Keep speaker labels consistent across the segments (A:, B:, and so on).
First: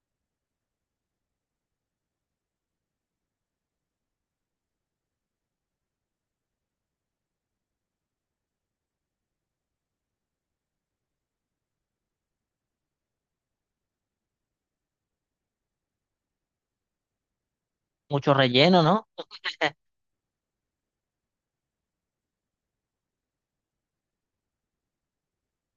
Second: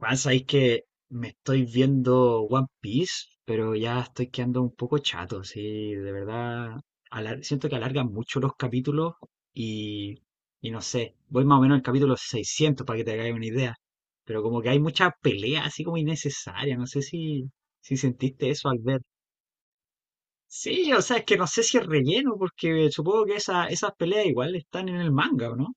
A: Juan, sabéis que me estoy viendo One Piece, pero ya estoy quedando un poco chato, sí, de verdad. Siento que alargan mucho los capítulos y, y no sé, voy más o menos al capítulo 600 para que te hagáis una idea, pero como que hay mucha pelea así como innecesaria, no sé si, si
B: Mucho
A: sentiste eso al
B: relleno,
A: ver.
B: ¿no?
A: Sí, o sea, es que no sé si es relleno, porque supongo que esa, esas peleas igual están en el manga, ¿o no?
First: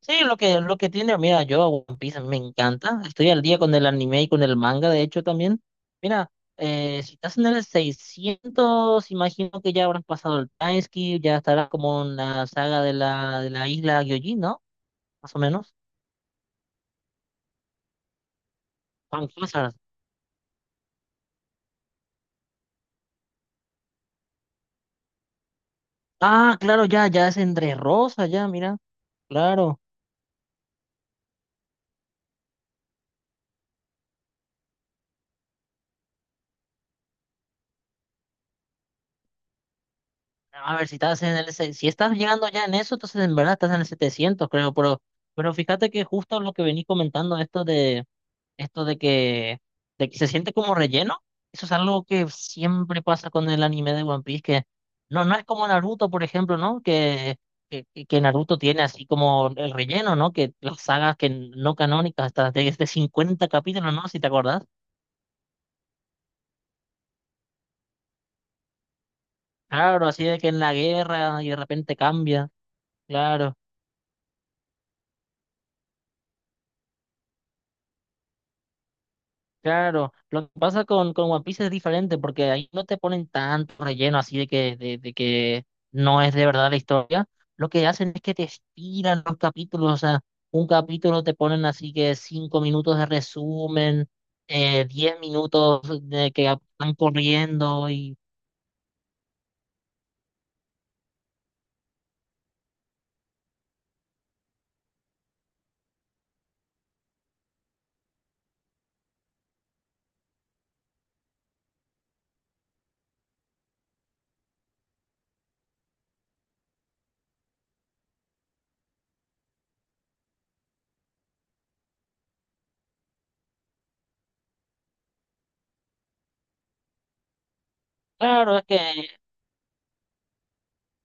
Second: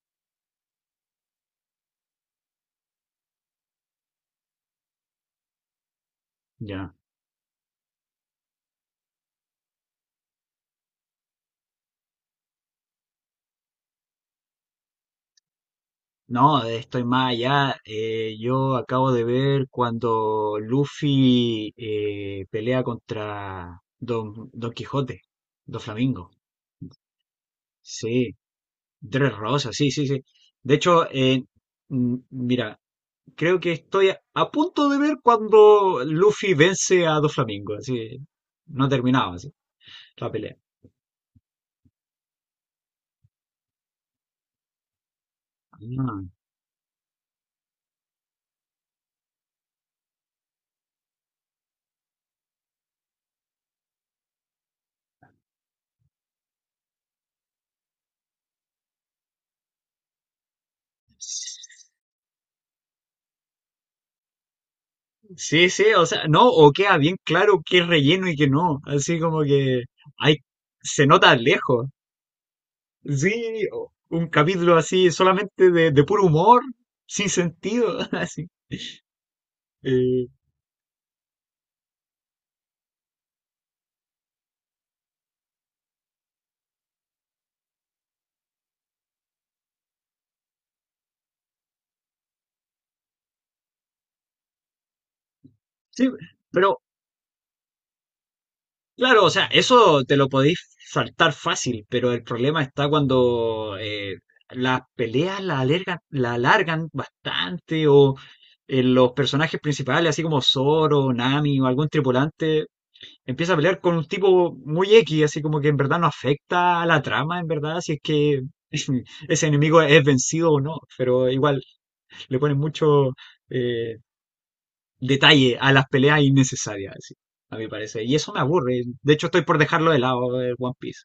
B: Sí, lo que tiene, mira, yo a One Piece me encanta. Estoy al día con el anime y con el manga, de hecho, también. Mira,
A: Ya.
B: si estás en el 600, imagino que ya habrán pasado el Timeskip, ya estará como en la saga de la, isla Gyojin, ¿no? Más o menos.
A: No, estoy más allá. Yo acabo de
B: Phantom
A: ver
B: Hazard.
A: cuando Luffy pelea contra Don, Don Quijote, Don Flamingo.
B: Ah, claro, ya, ya es entre Rosa,
A: Sí,
B: ya, mira.
A: Tres Rosas,
B: Claro.
A: sí, sí, sí. De hecho, mira, creo que estoy a punto de ver cuando Luffy vence a Don Flamingo. Así, no ha terminado así, la pelea.
B: A ver, si estás en el, se- si estás llegando ya en eso, entonces en verdad estás en el 700, creo, pero, fíjate que
A: Ah,
B: justo lo que venís comentando, esto de esto de que se siente como relleno. Eso es algo que siempre pasa con el anime de One Piece, que no es como Naruto, por ejemplo, ¿no? Que Naruto tiene así como el relleno, ¿no? Que las sagas que no canónicas, hasta de 50 capítulos, ¿no? Si te acordás.
A: sí, sí, o sea, no, o queda bien claro qué es relleno y qué no. Así como que
B: Claro, así
A: hay,
B: de que en la
A: se nota
B: guerra y de
A: lejos.
B: repente cambia.
A: Sí,
B: Claro.
A: o- un capítulo así solamente de puro humor, sin sentido, así.
B: Claro,
A: Eh,
B: lo que pasa con, One Piece es diferente porque ahí no te ponen tanto relleno así de que no es de verdad la historia. Lo que hacen es que te estiran los capítulos, o sea, un capítulo te ponen así que 5 minutos de resumen, 10 minutos
A: sí,
B: de que
A: pero
B: van corriendo y
A: claro, o sea, eso te lo podéis saltar fácil, pero el problema está cuando las peleas la alargan bastante o los personajes principales, así como Zoro, Nami o algún tripulante empieza a pelear con un tipo muy X, así como que en verdad no afecta a la trama, en verdad, si es que ese enemigo es vencido o no, pero igual le ponen mucho eh, detalle a las peleas innecesarias, así, a mi parecer. Y eso me
B: claro, es que,
A: aburre, de hecho estoy por dejarlo de lado el One Piece.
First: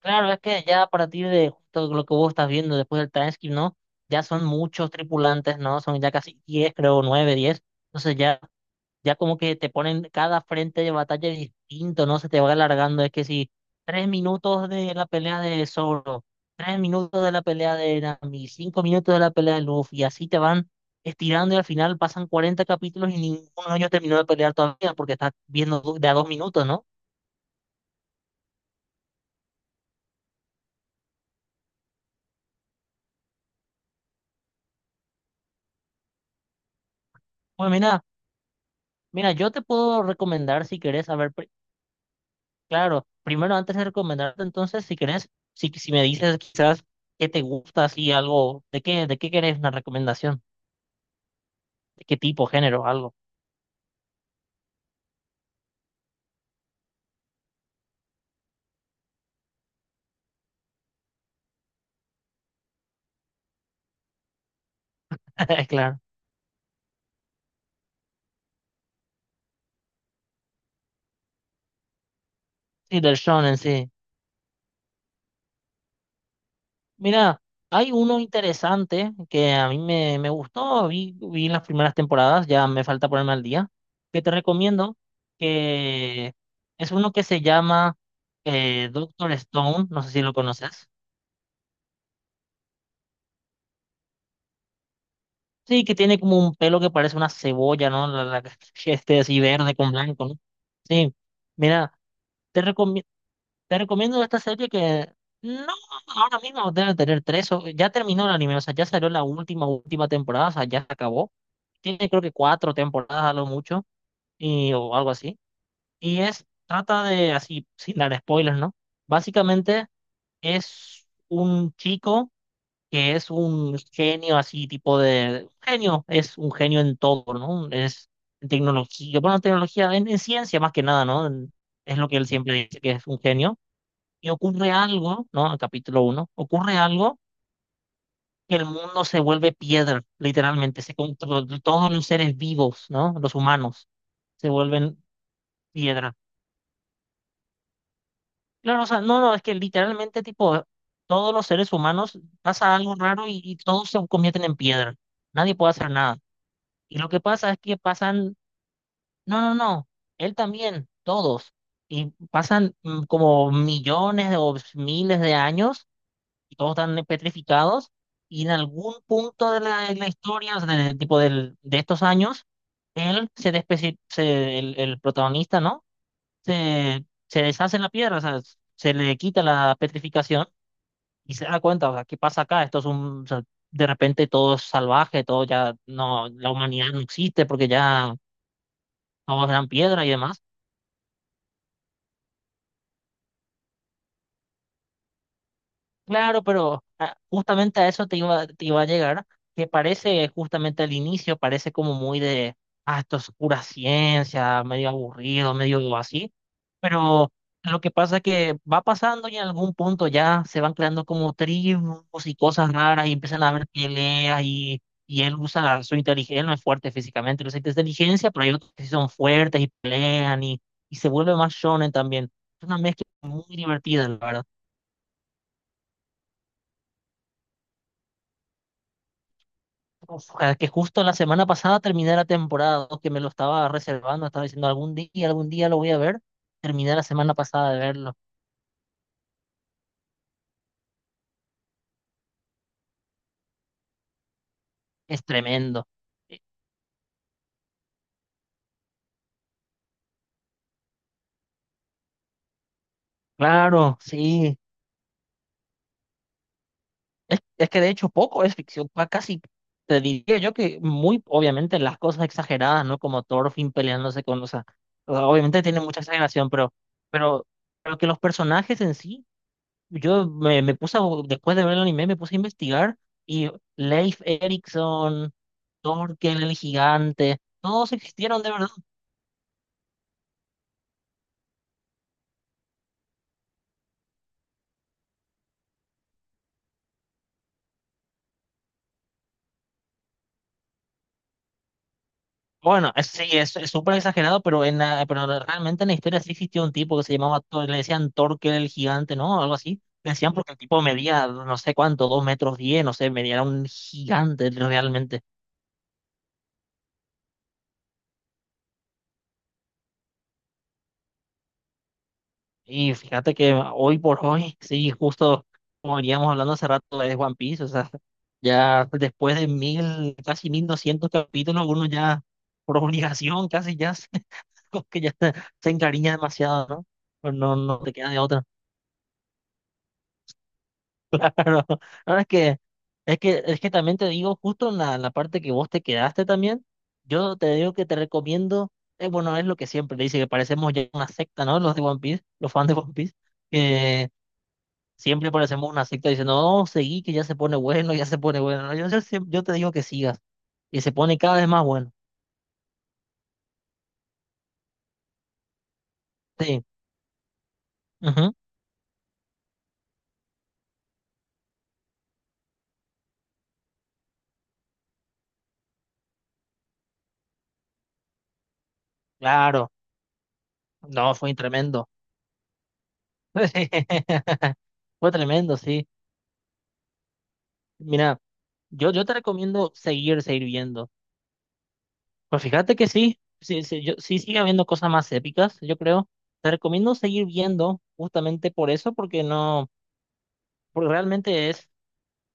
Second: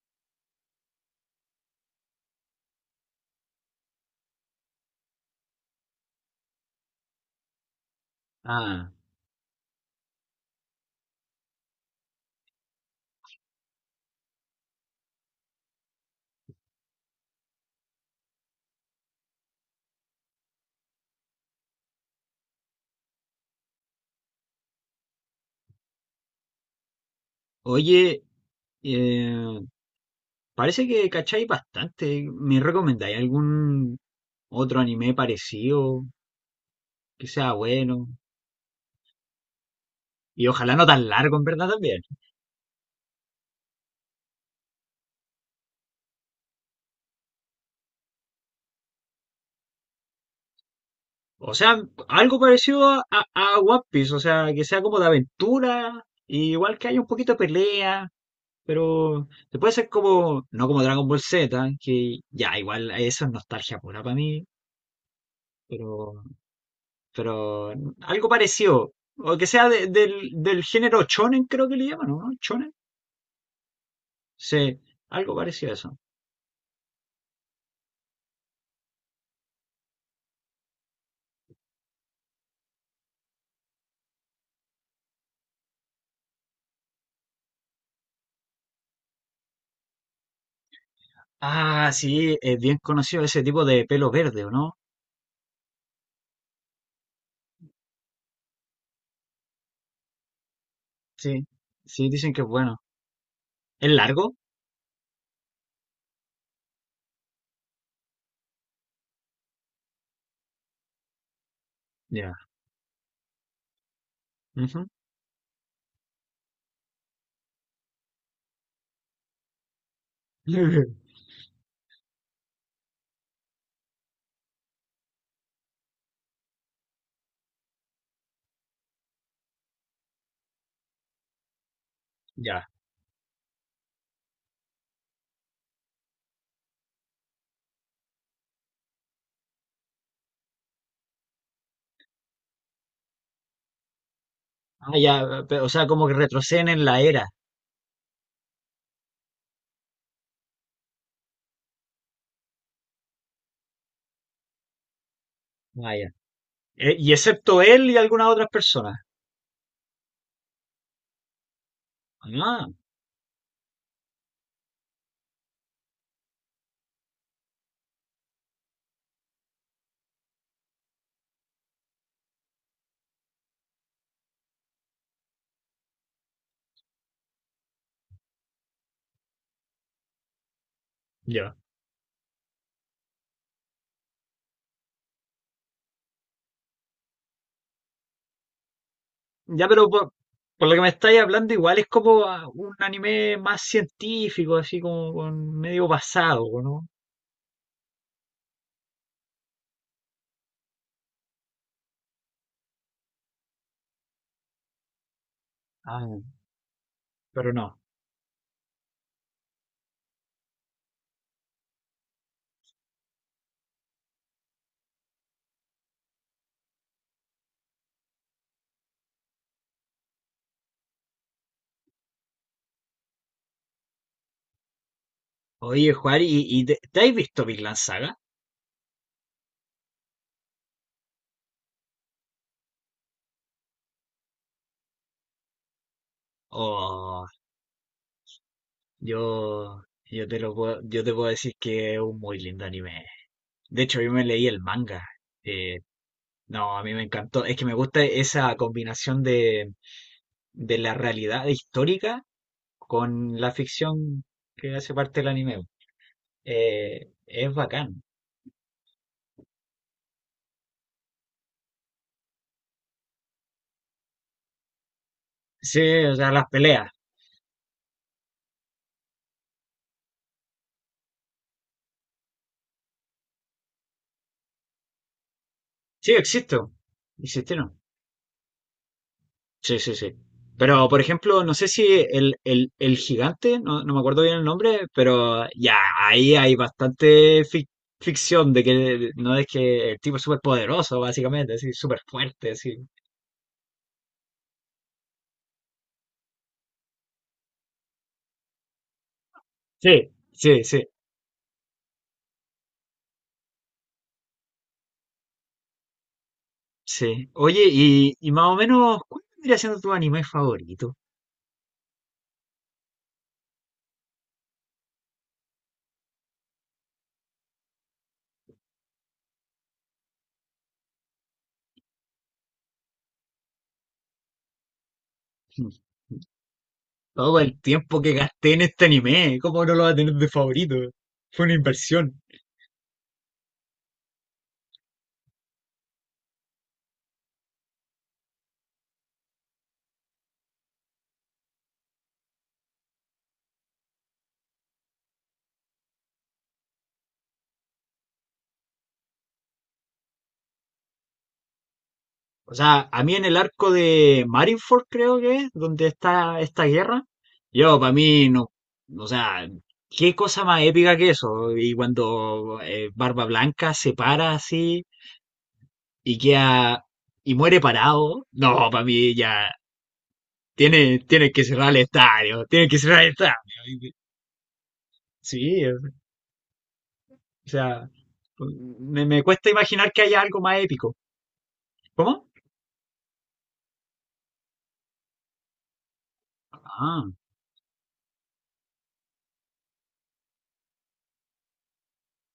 B: claro, es que ya a partir de justo lo que vos estás viendo después del transcript, ¿no? Ya son muchos tripulantes, ¿no? Son ya casi 10, creo, 9, 10. Entonces ya
A: Ah,
B: ya como que te ponen cada frente de batalla distinto, ¿no? Se te va alargando. Es que si 3 minutos de la pelea de Zoro, 3 minutos de la pelea de Nami, 5 minutos de la pelea de Luffy, y así te van estirando y al final pasan 40 capítulos y ninguno de ellos terminó de pelear todavía porque estás viendo de a 2 minutos, ¿no?
A: oye, eh, parece que cacháis bastante, ¿me recomendáis algún otro anime parecido que sea
B: Pues mira,
A: bueno?
B: yo te puedo
A: Y
B: recomendar
A: ojalá
B: si
A: no
B: querés
A: tan
B: saber,
A: largo, en verdad, también.
B: claro, primero antes de recomendarte, entonces, si querés, si me dices quizás qué te gusta, así algo, ¿de qué querés una recomendación?
A: O sea,
B: ¿De qué
A: algo
B: tipo,
A: parecido
B: género,
A: a,
B: algo?
A: a One Piece, o sea, que sea como de aventura, y igual que haya un poquito de pelea, pero se puede ser como, no como Dragon Ball Z, que ya, igual eso es nostalgia pura para mí, pero,
B: Claro.
A: pero algo parecido, o que sea del, del género shonen, creo que le llaman, ¿no? ¿Shonen?
B: Sí, del shonen, sí.
A: Sí, algo parecido a eso.
B: Mira, hay uno interesante que a mí me gustó, vi las primeras temporadas, ya me falta ponerme al día, que te recomiendo, que es uno que se llama Doctor Stone, no sé si lo conoces.
A: Ah, sí, es bien conocido ese tipo de pelo verde, ¿o no?
B: Sí, que tiene como un pelo que parece una cebolla, ¿no? Este así verde con blanco, ¿no? Sí,
A: Sí,
B: mira,
A: sí, dicen que es
B: te
A: bueno.
B: recomiendo, Te
A: ¿Es
B: recomiendo
A: largo?
B: esta serie que no, ahora mismo debe tener tres, o, ya terminó el anime, o sea, ya salió la última, última temporada, o sea, ya se acabó. Tiene creo que
A: Ya.
B: 4 temporadas a lo mucho, y,
A: Ujú.
B: o algo así. Y es, trata de, así, sin dar spoilers, ¿no? Básicamente es un chico que es un genio así, tipo de, genio, es un genio en todo, ¿no? Es en tecnología, bueno, tecnología, en ciencia más que nada, ¿no? Es lo que él siempre
A: Ya.
B: dice, que es un genio y ocurre algo, ¿no? En capítulo uno ocurre algo que el mundo se vuelve piedra, literalmente, todos los seres vivos, ¿no? Los humanos se
A: Ah,
B: vuelven
A: ya, pe- o sea, como que
B: piedra.
A: retroceden en la era.
B: Claro, o sea, no, es que literalmente, tipo, todos los seres humanos pasa algo raro y, todos se convierten en piedra. Nadie puede hacer
A: Ah, ya.
B: nada. Y lo
A: Y
B: que pasa es
A: excepto
B: que
A: él y algunas
B: pasan,
A: otras personas.
B: no, no, no, él también, todos. Y
A: Ah,
B: pasan como millones de- o miles de años y todos están petrificados. Y en algún punto de la, historia, o sea, de, tipo del, de estos años, él el protagonista, ¿no? Se deshace en la piedra, o sea, se le quita la petrificación y se
A: ya.
B: da cuenta, o sea, ¿qué pasa acá? Esto es un, o sea, de repente todo es salvaje, todo ya no, la humanidad no existe porque ya todos
A: Ya,
B: eran
A: pero
B: piedra y demás.
A: por lo que me estáis hablando, igual es como ah, un anime más científico, así como con medio
B: Claro,
A: basado,
B: pero
A: ¿no?
B: justamente a eso te iba a llegar, que parece justamente al inicio, parece como muy de, esto es pura ciencia, medio aburrido, medio
A: Ah,
B: así, pero
A: pero no.
B: lo que pasa es que va pasando y en algún punto ya se van creando como tribus y cosas raras y empiezan a haber peleas y, él usa su inteligencia, él no es fuerte físicamente, él usa inteligencia, pero hay otros que sí son fuertes y pelean y, se vuelve más shonen también. Es una mezcla muy divertida, la verdad.
A: Oye, Juan, y te has visto Vinland Saga?
B: Ojalá que justo la semana pasada terminé la temporada, ¿no? Que me lo estaba reservando, estaba diciendo algún día lo voy a ver. Terminé la
A: Oh,
B: semana pasada de verlo.
A: yo te lo puedo, yo te puedo decir que es un muy lindo anime. De hecho, yo me leí el manga.
B: Es
A: Eh,
B: tremendo. Eh,
A: no, a mí me encantó. Es que me gusta esa combinación de la realidad histórica con la
B: Claro,
A: ficción
B: sí.
A: que hace parte del anime.
B: Es,
A: Es
B: es que de
A: bacán.
B: hecho poco es ficción, casi te diría yo que muy, obviamente, las cosas exageradas, ¿no? Como Thorfinn peleándose con, o sea, obviamente tiene
A: Sí,
B: mucha
A: o sea, las
B: exageración, pero,
A: peleas.
B: pero, pero que los personajes en sí. Yo me puse, después de ver el anime, me puse a investigar y Leif Erikson,
A: Sí,
B: Torkel el
A: existo.
B: gigante,
A: Existieron.
B: todos existieron de verdad.
A: Sí, sí, sí. Pero, por ejemplo, no sé si el, el gigante, no, no me acuerdo bien el nombre, pero ya, ahí hay bastante ficción de que no es que el tipo es súper poderoso, básicamente, así, súper fuerte, así.
B: Bueno, sí, es súper exagerado, pero realmente en la historia sí existió un tipo que se llamaba, le decían Torkel el gigante, ¿no? Algo así.
A: Sí,
B: Le decían porque el
A: sí, sí,
B: tipo medía no sé cuánto, 2,10 metros, no sé, medía era un gigante realmente.
A: sí. Oye, y más o menos, ¿cuál vendría siendo tu anime favorito?
B: Y fíjate que hoy por hoy, sí, justo como veníamos hablando hace rato de One Piece, o sea, ya después de 1000, casi 1200 capítulos, uno ya por obligación casi ya se, como que ya se encariña demasiado, ¿no? Pues
A: Todo
B: no,
A: el
B: no te
A: tiempo
B: queda
A: que
B: de otra.
A: gasté en este anime, ¿cómo no lo va a tener de favorito? Fue una
B: Claro.
A: inversión.
B: Ahora es que también te digo, justo en la, parte que vos te quedaste también, yo te digo que te recomiendo, bueno, es lo que siempre le dice, que parecemos ya una secta, ¿no? Los de One Piece, los fans de One Piece. Siempre parecemos una secta diciendo, no, seguí, que ya se pone bueno, ya se pone bueno. No, yo te digo que sigas. Y se pone cada vez más bueno.
A: O sea, a mí en el arco de Marineford, creo que es, donde está
B: Sí.
A: esta guerra, yo, para mí,
B: Ujú.
A: no. O sea, qué cosa más épica que eso. Y cuando Barba Blanca se para así y queda, y muere parado. No, para mí ya.
B: Claro.
A: Tiene,
B: No,
A: tiene
B: fue
A: que cerrar el
B: tremendo.
A: estadio, tiene que cerrar el estadio.
B: Fue tremendo,
A: Sí,
B: sí.
A: o sea,
B: Mira, yo te
A: me cuesta
B: recomiendo
A: imaginar que haya
B: seguir,
A: algo
B: seguir
A: más
B: viendo.
A: épico. ¿Cómo?
B: Pues fíjate que sí, sí, sí, yo, sí sigue habiendo cosas más épicas, yo creo. Te recomiendo
A: Ah,
B: seguir viendo justamente por eso, porque no, porque realmente es.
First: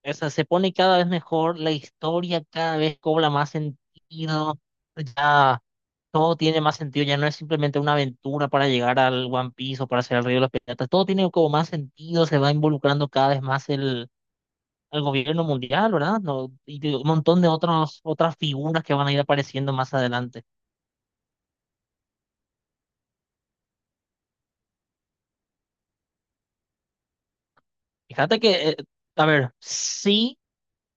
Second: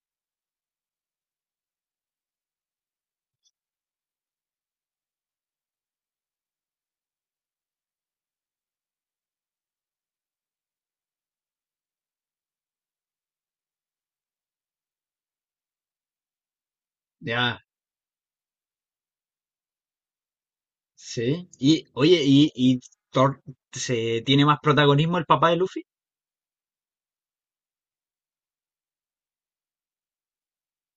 B: O sea, se pone cada vez mejor, la historia cada vez cobra más sentido, ya todo tiene más sentido, ya no es simplemente una aventura para llegar al One Piece o para hacer el Río de los Piratas, todo tiene como más sentido, se va involucrando cada vez más el, gobierno mundial, ¿verdad? No, y un montón de
A: ya,
B: otros, otras figuras que van a ir apareciendo más adelante.
A: sí. Y, oye, y Thor se tiene más protagonismo el papá de Luffy?
B: Fíjate que, a ver, sí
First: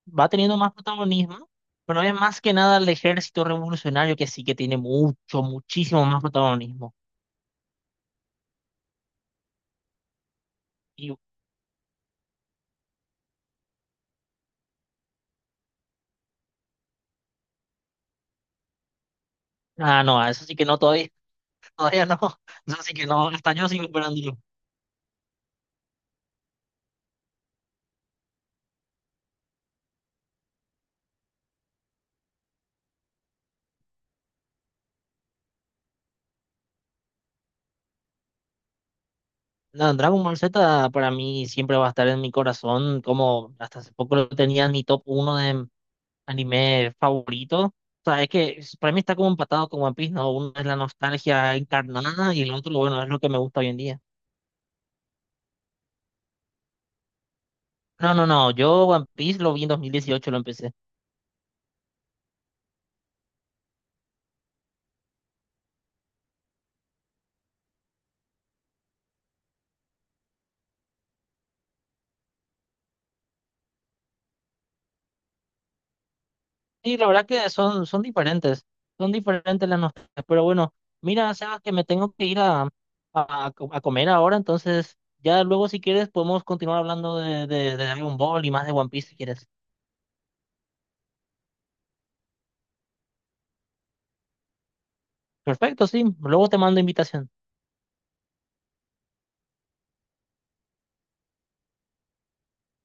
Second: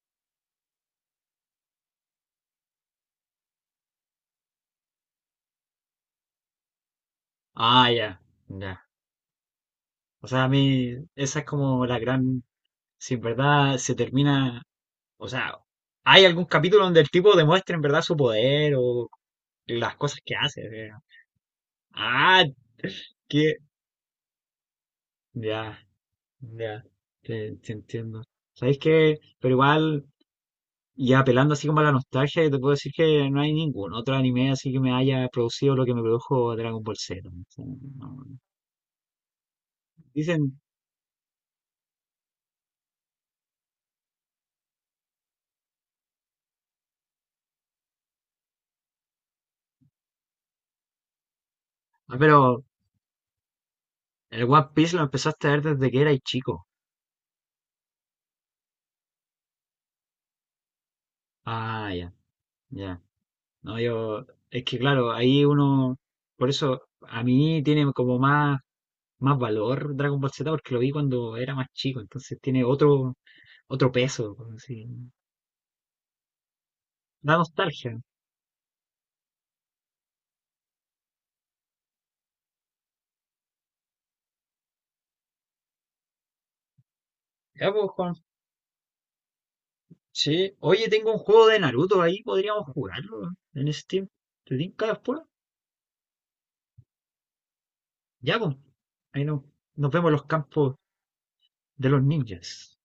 B: va teniendo más protagonismo. Pero es más que nada el ejército revolucionario que sí que tiene mucho, muchísimo más protagonismo.
A: Ah, ya, ya. O sea, a mí esa es como la gran... Si en verdad se termina... O sea, ¿hay algún capítulo donde el tipo demuestre en verdad su poder o las
B: Ah,
A: cosas
B: no, a
A: que
B: eso sí que
A: hace? O
B: no,
A: sea,
B: todavía, todavía no.
A: ah,
B: Eso sí que no, hasta
A: que...
B: yo sigo esperándolo.
A: Ya, ya, te entiendo. ¿Sabéis qué? Pero igual... Y apelando así como a la nostalgia, yo te puedo decir que no hay ningún otro anime así que me haya producido lo que me produjo Dragon Ball Z, ¿no? O sea, no-
B: No, Dragon Ball
A: Dicen,
B: Z para mí siempre va a estar en mi corazón, como hasta hace poco lo tenía en mi top uno de anime favorito. O sea, es que para mí está como empatado con One Piece, ¿no? Uno es la nostalgia
A: ah,
B: encarnada y el
A: pero
B: otro, bueno, es lo que me gusta hoy en día.
A: el One Piece lo empezaste a ver desde que eras chico.
B: No, no, no, yo One Piece lo vi en 2018, lo empecé.
A: Ah, ya, ya. No, yo, es que claro, ahí uno, por eso a mí tiene como más, más valor Dragon Ball Z porque lo vi cuando era más chico, entonces tiene otro, otro peso, como así.
B: Sí, la verdad
A: Da
B: que son,
A: nostalgia.
B: son diferentes, son diferentes las nostalgias, pero bueno, mira, Sebas, que me tengo que ir a, a comer ahora, entonces ya luego si quieres podemos continuar hablando de,
A: Ya,
B: de, de
A: pues, Juan,
B: Dragon Ball y más de One Piece si quieres.
A: sí, oye, tengo un juego de Naruto ahí, podríamos jugarlo en Steam. ¿Te tinca después?
B: Perfecto, sí, luego te mando invitación.
A: Ya, pues. Ahí no, nos vemos en los campos de los ninjas.